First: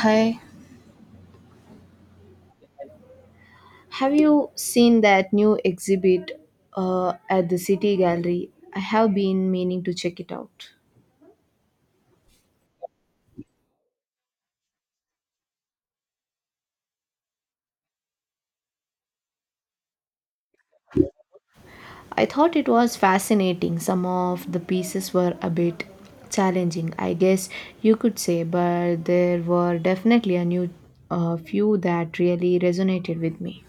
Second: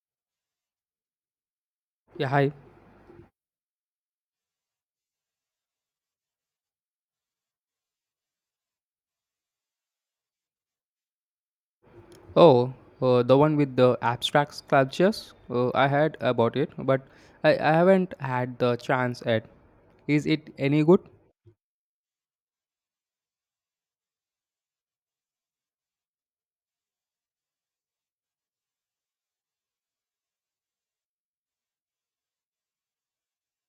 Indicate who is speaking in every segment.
Speaker 1: Hi,
Speaker 2: Yeah, hi.
Speaker 1: have you seen that new exhibit at the City Gallery? I have been meaning to check it out.
Speaker 2: Oh, the one with the abstract sculptures. I heard about it, but I haven't had the chance yet. Is it any good?
Speaker 1: I thought it was fascinating. Some of the pieces were a bit challenging, I guess you could say, but there were definitely a new few that really resonated with me.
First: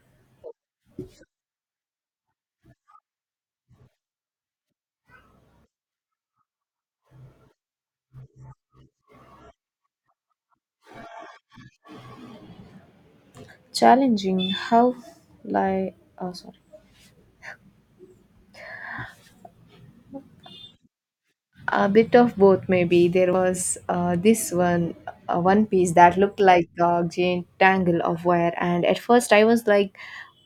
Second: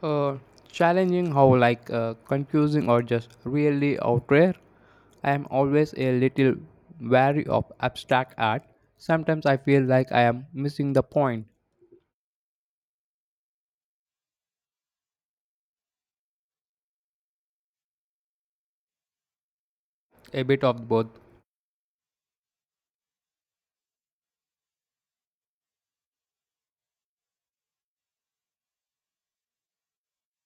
Speaker 2: Uh, challenging how like confusing or just really out there? I am always a little wary of abstract art. Sometimes I feel like I am missing the point.
Speaker 1: Challenging? How? Like, oh, sorry.
Speaker 2: A bit of both.
Speaker 1: A bit of both, maybe. There was this one one piece that looked like a giant tangle of wire, and at first I was like,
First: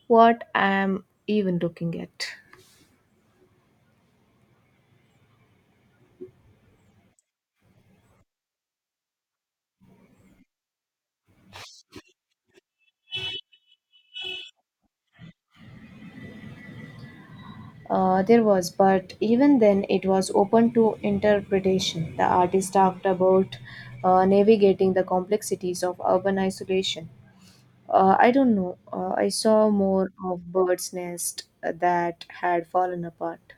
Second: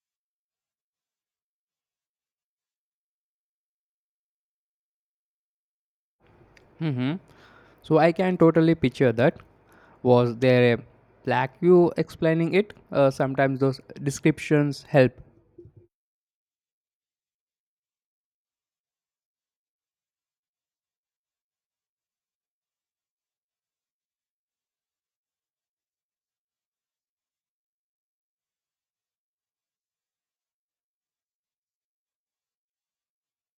Speaker 1: "What am even looking at?"
Speaker 2: Mm-hmm. So I can totally picture that. Was there a black plaque explaining it? Sometimes those descriptions help.
Speaker 1: There was, but even then, it was open to interpretation. The artist talked about navigating the complexities of urban isolation. I don't know. I saw more of bird's nest that had fallen apart.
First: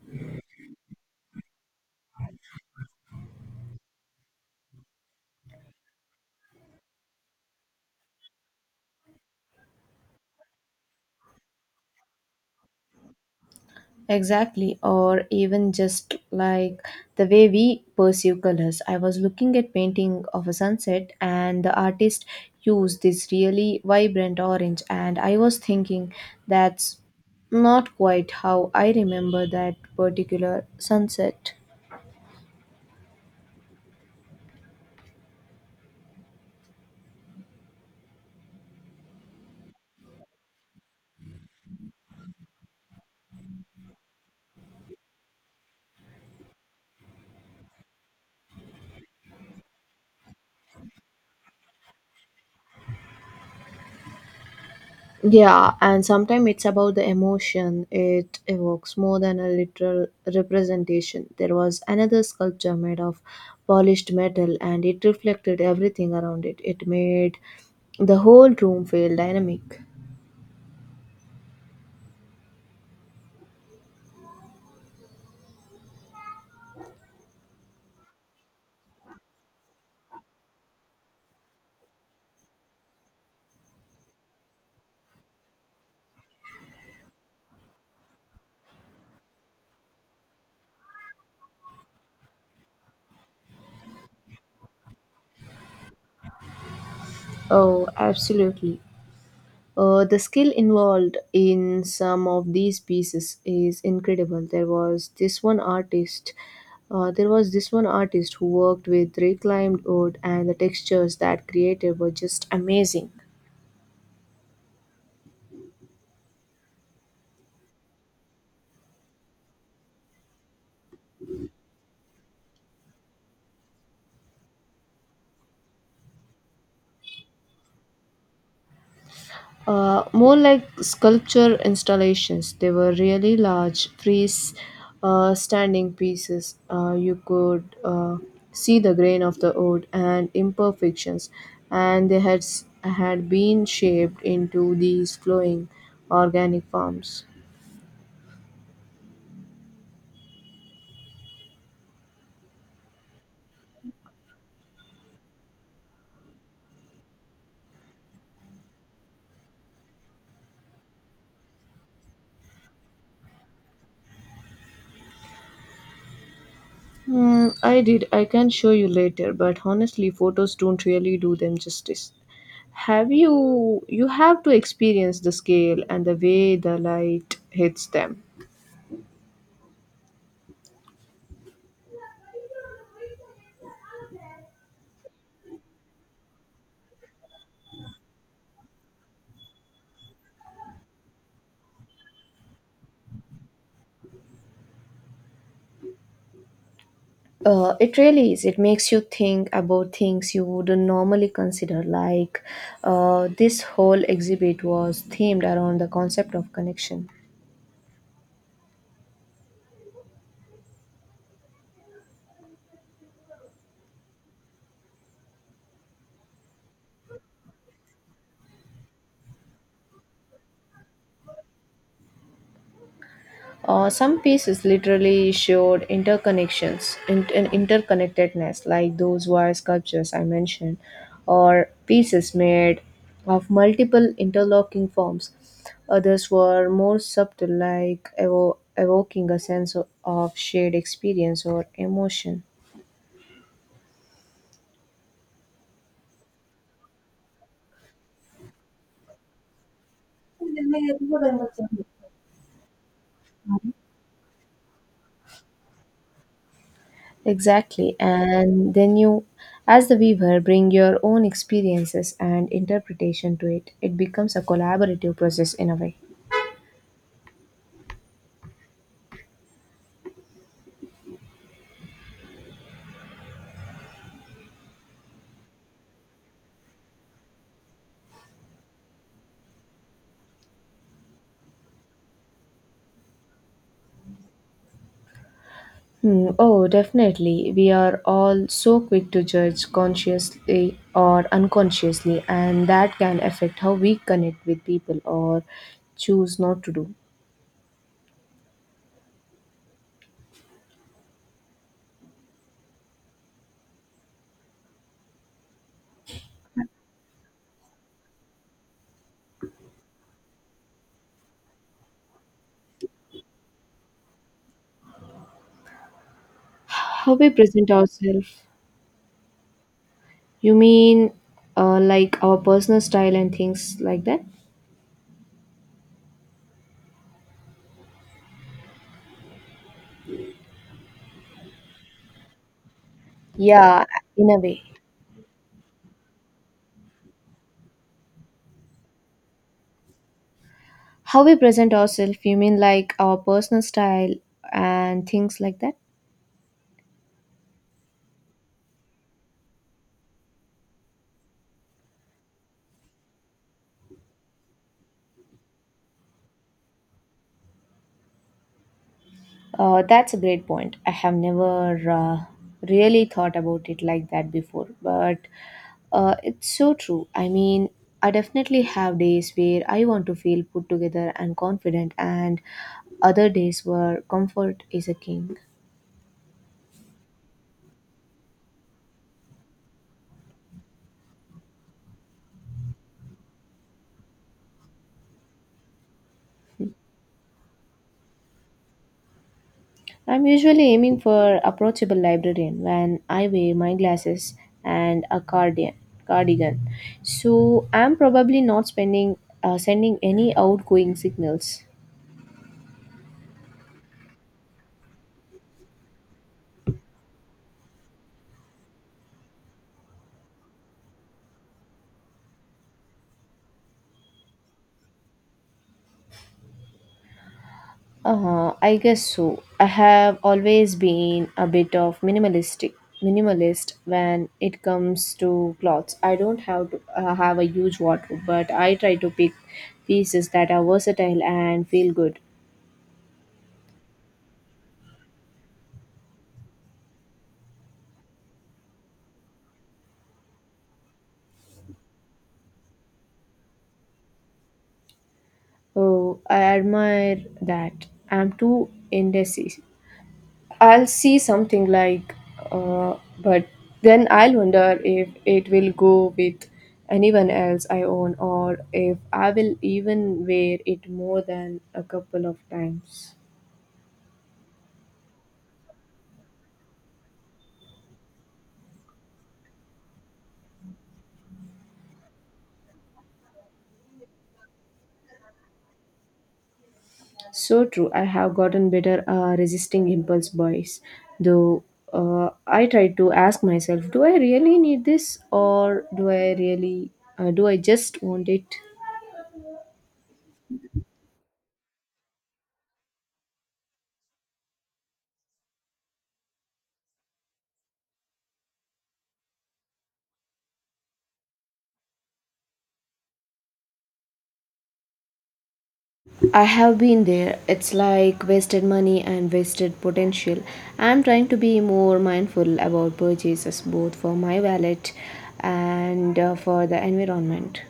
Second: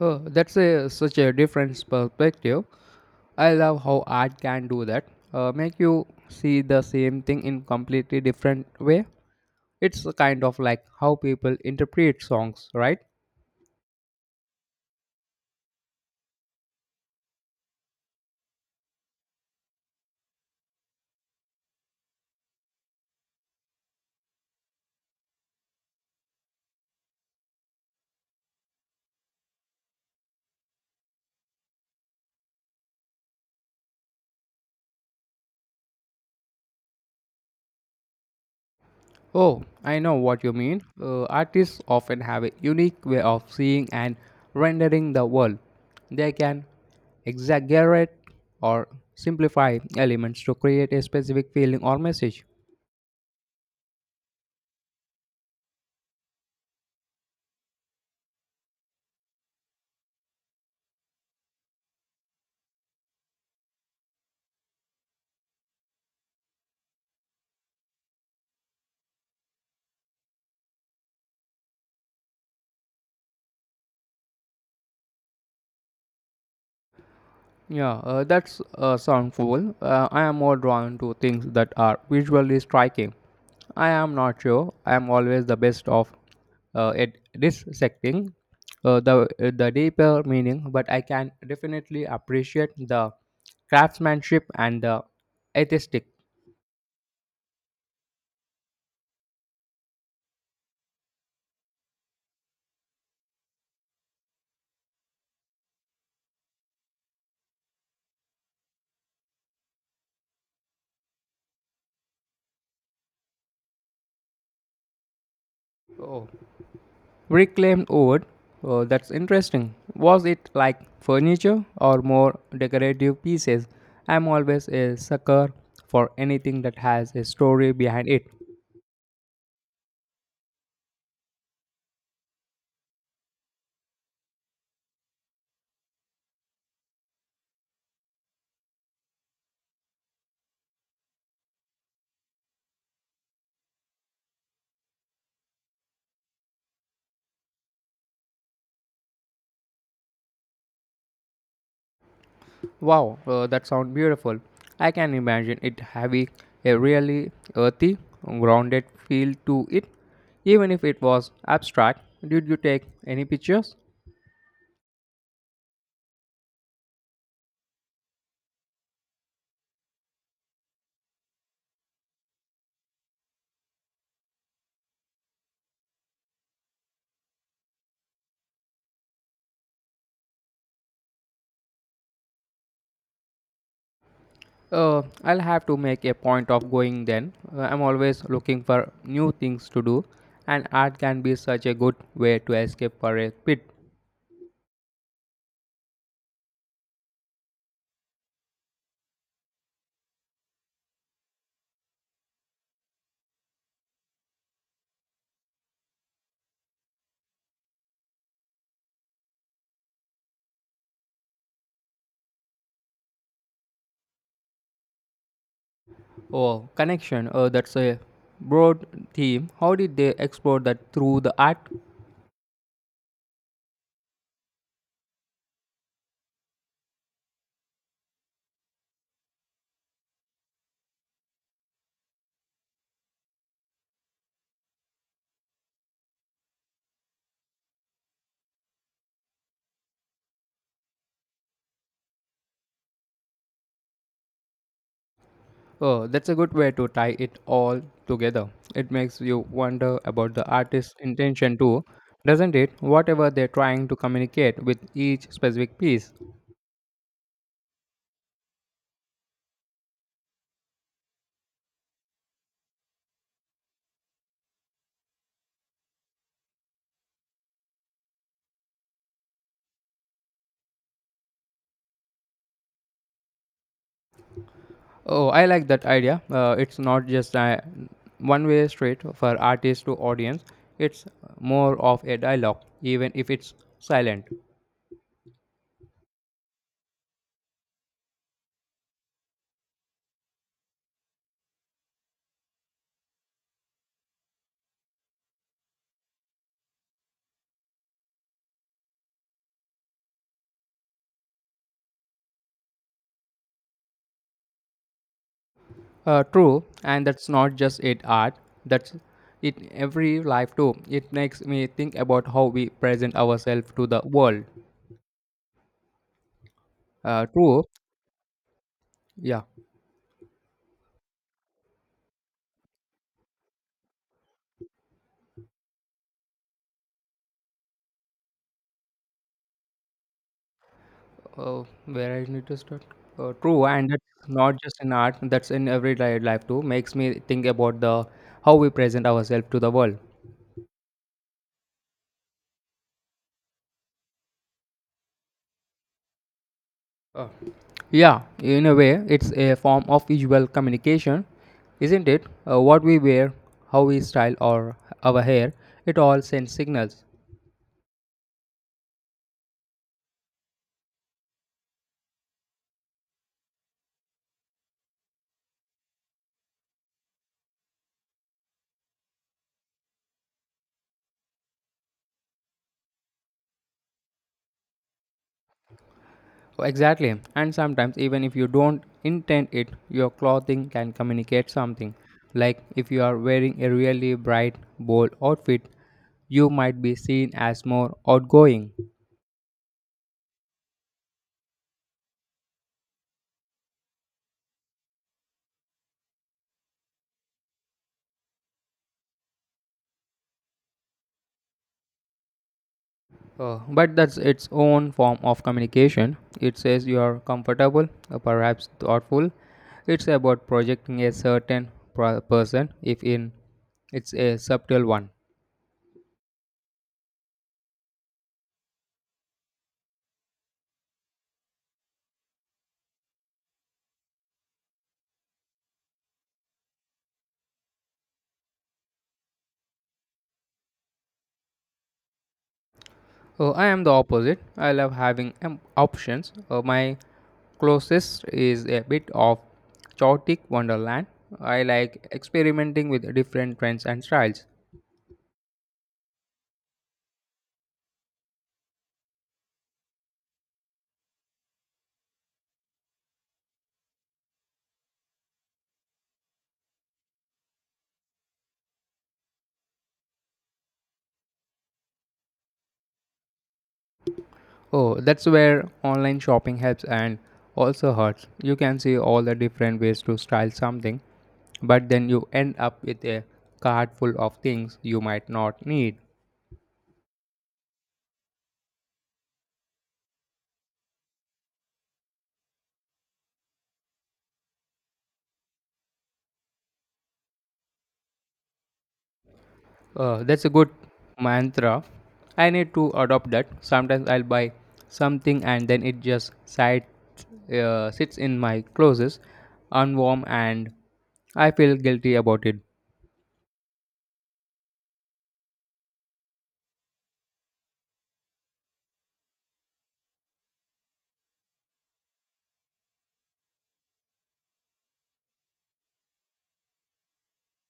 Speaker 2: Oh, that's such a different perspective. I love how art can do that. Make you see the same thing in completely different way. It's kind of like how people interpret songs, right?
Speaker 1: Exactly, or even just like the way we perceive colors. I was looking at painting of a sunset, and the artist used this really vibrant orange, and I was thinking that's not quite how I remember that particular sunset.
Speaker 2: Oh, I know what you mean. Artists often have a unique way of seeing and rendering the world. They can exaggerate or simplify elements to create a specific feeling or message.
Speaker 1: Yeah, and sometimes it's about the emotion it evokes more than a literal representation. There was another sculpture made of polished metal and it reflected everything around it. It made the whole room feel dynamic.
Speaker 2: Yeah, that's sound cool. I am more drawn to things that are visually striking. I am not sure. I am always the best of at dissecting the the deeper meaning, but I can definitely appreciate the craftsmanship and the aesthetic.
Speaker 1: Oh, absolutely. The skill involved in some of these pieces is incredible. There was this one artist who worked with reclaimed wood, and the textures that created were just amazing.
Speaker 2: Oh. Reclaimed wood. Oh, that's interesting. Was it like furniture or more decorative pieces? I'm always a sucker for anything that has a story behind it.
Speaker 1: Uh, more like sculpture installations. They were really large, free standing pieces. You could see the grain of the wood and imperfections, and they had been shaped into these flowing organic forms.
Speaker 2: Wow, that sounds beautiful. I can imagine it having a really earthy, grounded feel to it. Even if it was abstract, did you take any pictures?
Speaker 1: Hmm, I did. I can show you later, but honestly, photos don't really do them justice. Have you you have to experience the scale and the way the light hits them.
Speaker 2: I'll have to make a point of going then. I'm always looking for new things to do, and art can be such a good way to escape for a bit.
Speaker 1: It really is. It makes you think about things you wouldn't normally consider. Like, this whole exhibit was themed around the concept of connection.
Speaker 2: Oh, connection. That's a broad theme. How did they explore that through the art?
Speaker 1: Some pieces literally showed interconnectedness, like those wire sculptures I mentioned, or pieces made of multiple interlocking forms. Others were more subtle, like evoking a sense of shared experience or emotion.
Speaker 2: Oh, that's a good way to tie it all together. It makes you wonder about the artist's intention too, doesn't it? Whatever they're trying to communicate with each specific piece.
Speaker 1: Exactly. And then you, as the weaver, bring your own experiences and interpretation to it. It becomes a collaborative process in a way.
Speaker 2: Oh, I like that idea. It's not just a one way street for artist to audience, it's more of a dialogue, even if it's silent.
Speaker 1: Hmm. Oh, definitely. We are all so quick to judge consciously or unconsciously, and that can affect how we connect with people or choose not to do.
Speaker 2: True, and that's not just it art, that's it every life too. It makes me think about how we present ourselves to the world.
Speaker 1: How
Speaker 2: Uh,
Speaker 1: we
Speaker 2: true,
Speaker 1: present ourselves.
Speaker 2: yeah.
Speaker 1: You mean like our personal style and things like that?
Speaker 2: Where I need to start? True,
Speaker 1: Yeah,
Speaker 2: and that's
Speaker 1: in a
Speaker 2: not
Speaker 1: way.
Speaker 2: just in art, that's in everyday life too. Makes me think about the how we present ourselves to the world.
Speaker 1: How we present ourselves, you mean like our personal style and things like that?
Speaker 2: Yeah, in a way, it's a form of visual communication, isn't it? What we wear, how we style or our hair, it all sends signals.
Speaker 1: That's a great point. I have never really thought about it like that before, but it's so true. I mean, I definitely have days where I want to feel put together and confident, and other days where comfort is a king.
Speaker 2: Exactly. And sometimes, even if you don't intend it, your clothing can communicate something. Like if you are wearing a really bright, bold outfit, you might be seen as more outgoing.
Speaker 1: I'm usually aiming for approachable librarian when I wear my glasses and a cardigan. Cardigan, so I'm probably not spending sending any outgoing signals.
Speaker 2: But that's its own form of communication. It says you are comfortable, perhaps thoughtful. It's about projecting a certain person, if in it's a subtle one.
Speaker 1: I guess so. I have always been a bit of minimalist when it comes to clothes. I don't have to have a huge wardrobe, but I try to pick pieces that are versatile and feel good.
Speaker 2: I am the opposite. I love having options. My closest is a bit of chaotic wonderland. I like experimenting with different trends and styles.
Speaker 1: Oh, I admire that. I'm too indecisive. I'll see something like, but then I'll wonder if it will go with anyone else I own or if I will even wear it more than a couple of times.
Speaker 2: Oh, that's where online shopping helps and also hurts. You can see all the different ways to style something but then you end up with a cart full of things you might not need.
Speaker 1: So true. I have gotten better resisting impulse buys, though. I try to ask myself, do I really need this, or do I just want it?
Speaker 2: That's a good mantra. I need to adopt that. Sometimes I'll buy something and then it just sits, sits in my closets, unwarm, and I feel guilty about it.
Speaker 1: I have been there. It's like wasted money and wasted potential. I'm trying to be more mindful about purchases both for my wallet and for the environment.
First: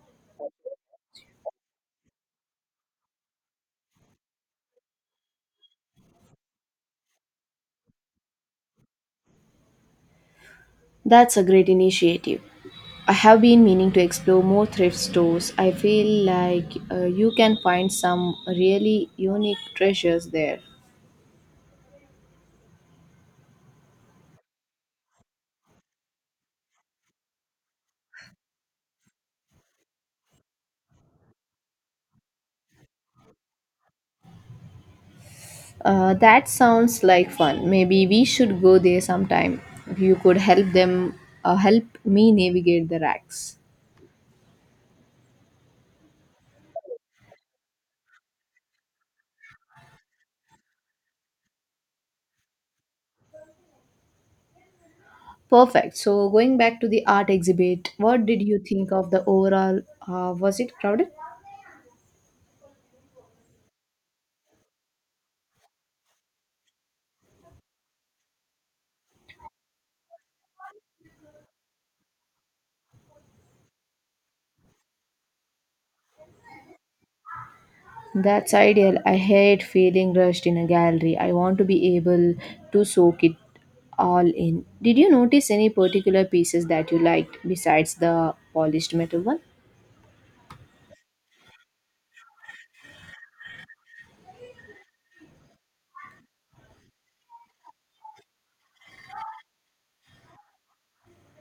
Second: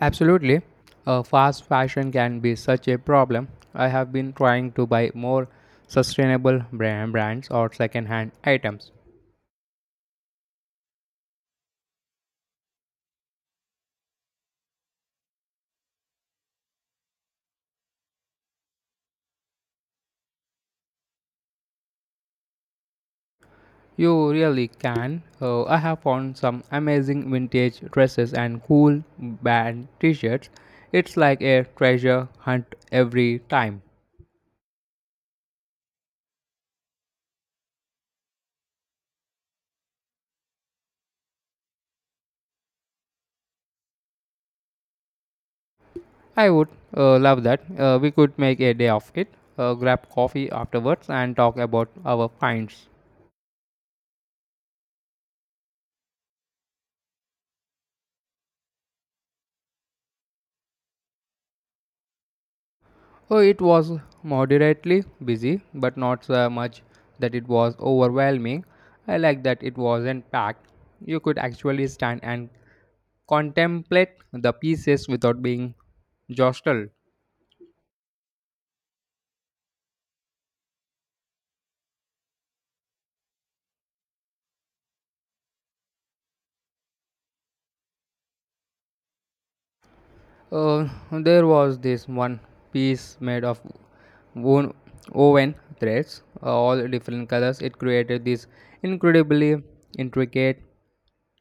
Speaker 2: Absolutely, fast fashion can be such a problem. I have been trying to buy more sustainable brands or second-hand items.
Speaker 1: That's a great initiative. I have been meaning to explore more thrift stores. I feel like you can find some really unique treasures there.
Speaker 2: You really can. I have found some amazing vintage dresses and cool band t shirts. It's like a treasure hunt every time.
Speaker 1: That sounds like fun. Maybe we should go there sometime. You could help them help me navigate the racks.
Speaker 2: I would love that. We could make a day of it, grab coffee afterwards, and talk about our finds.
Speaker 1: Perfect. So, going back to the art exhibit, what did you think of the overall? Was it crowded?
Speaker 2: Oh, it was moderately busy, but not so much that it was overwhelming. I like that it wasn't packed. You could actually stand and contemplate the pieces without being jostled.
Speaker 1: That's ideal. I hate feeling rushed in a gallery. I want to be able to soak it all in. Did you notice any particular pieces that you liked besides the polished metal one?
Speaker 2: There was this one piece made of woven woven threads, all different colors. It created this incredibly intricate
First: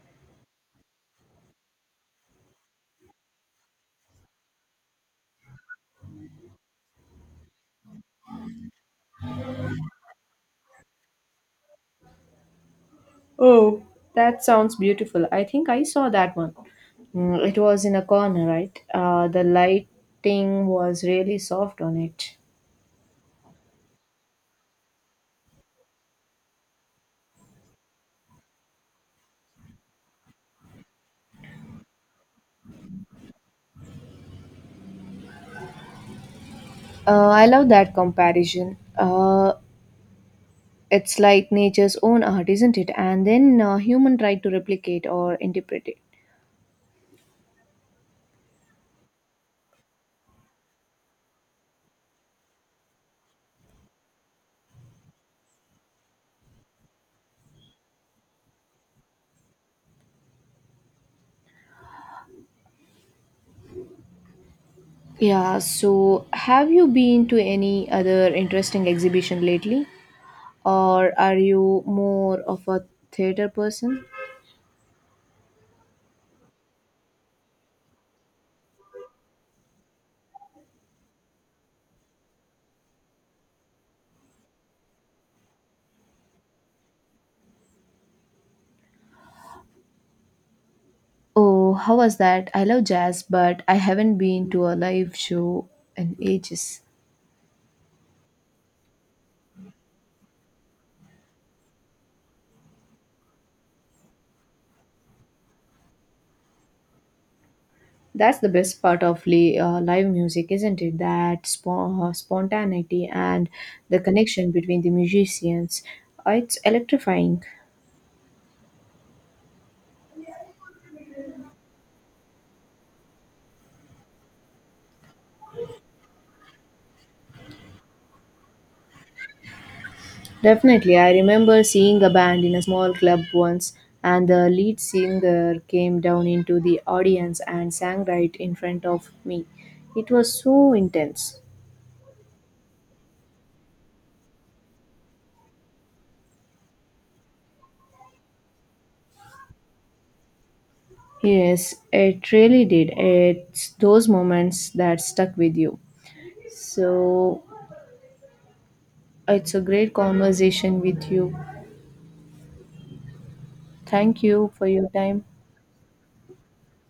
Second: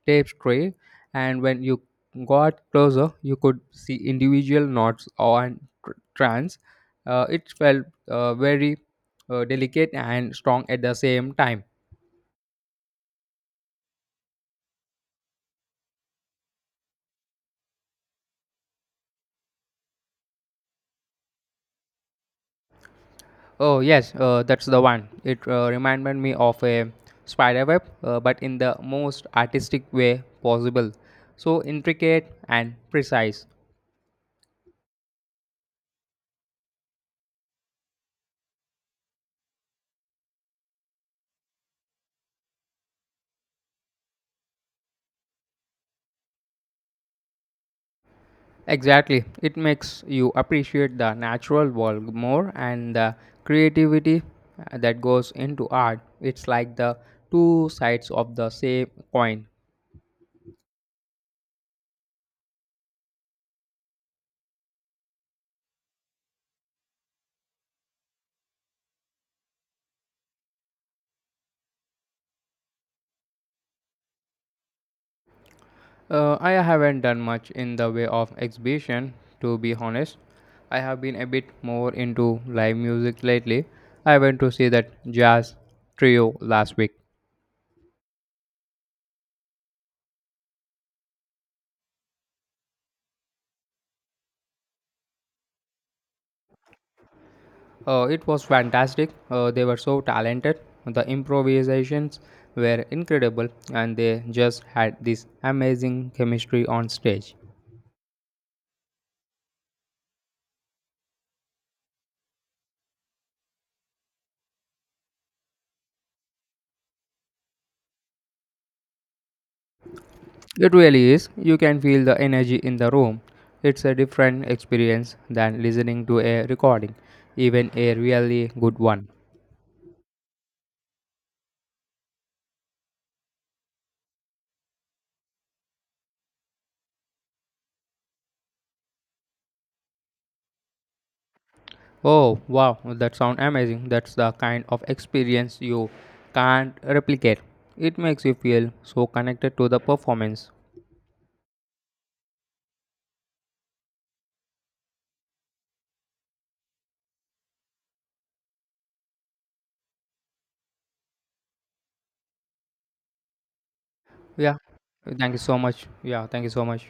Speaker 2: tapestry, and when you got closer, you could see individual knots on strands. It felt very delicate and strong at the same time.
Speaker 1: Oh, that sounds beautiful. I think I saw that one. Mm, it was in a corner, right? The lighting was really soft on it.
Speaker 2: Oh yes, that's the one. It reminded me of a spider web, but in the most artistic way possible. So intricate and precise.
Speaker 1: I love that comparison. It's like nature's own art, isn't it? And then human try to replicate or interpret it.
Speaker 2: Exactly. It makes you appreciate the natural world more and the creativity that goes into art. It's like the two sides of the same coin.
Speaker 1: Yeah, so have you been to any other interesting exhibition lately? Or are you more of a theater person?
Speaker 2: I haven't done much in the way of exhibition, to be honest. I have been a bit more into live music lately. I went to see that jazz trio last week.
Speaker 1: Oh, how was that? I love jazz, but I haven't been to a live show in ages.
Speaker 2: It was fantastic. They were so talented. The improvisations were incredible, and they just had this amazing chemistry on stage.
Speaker 1: That's the best part of live music, isn't it? That spontaneity and the connection between the musicians. It's electrifying.
Speaker 2: It really is. You can feel the energy in the room. It's a different experience than listening to a recording, even a really good one.
Speaker 1: Definitely, I remember seeing a band in a small club once, and the lead singer came down into the audience and sang right in front of me. It was so intense.
Speaker 2: Oh, wow, that sounds amazing. That's the kind of experience you can't replicate. It makes you feel so connected to the performance.
Speaker 1: Yes, it really did. It's those moments that stuck with you. So, it's a great conversation with you. Thank you
Speaker 2: Yeah,
Speaker 1: for your time.
Speaker 2: thank you so much. Yeah, thank you so much.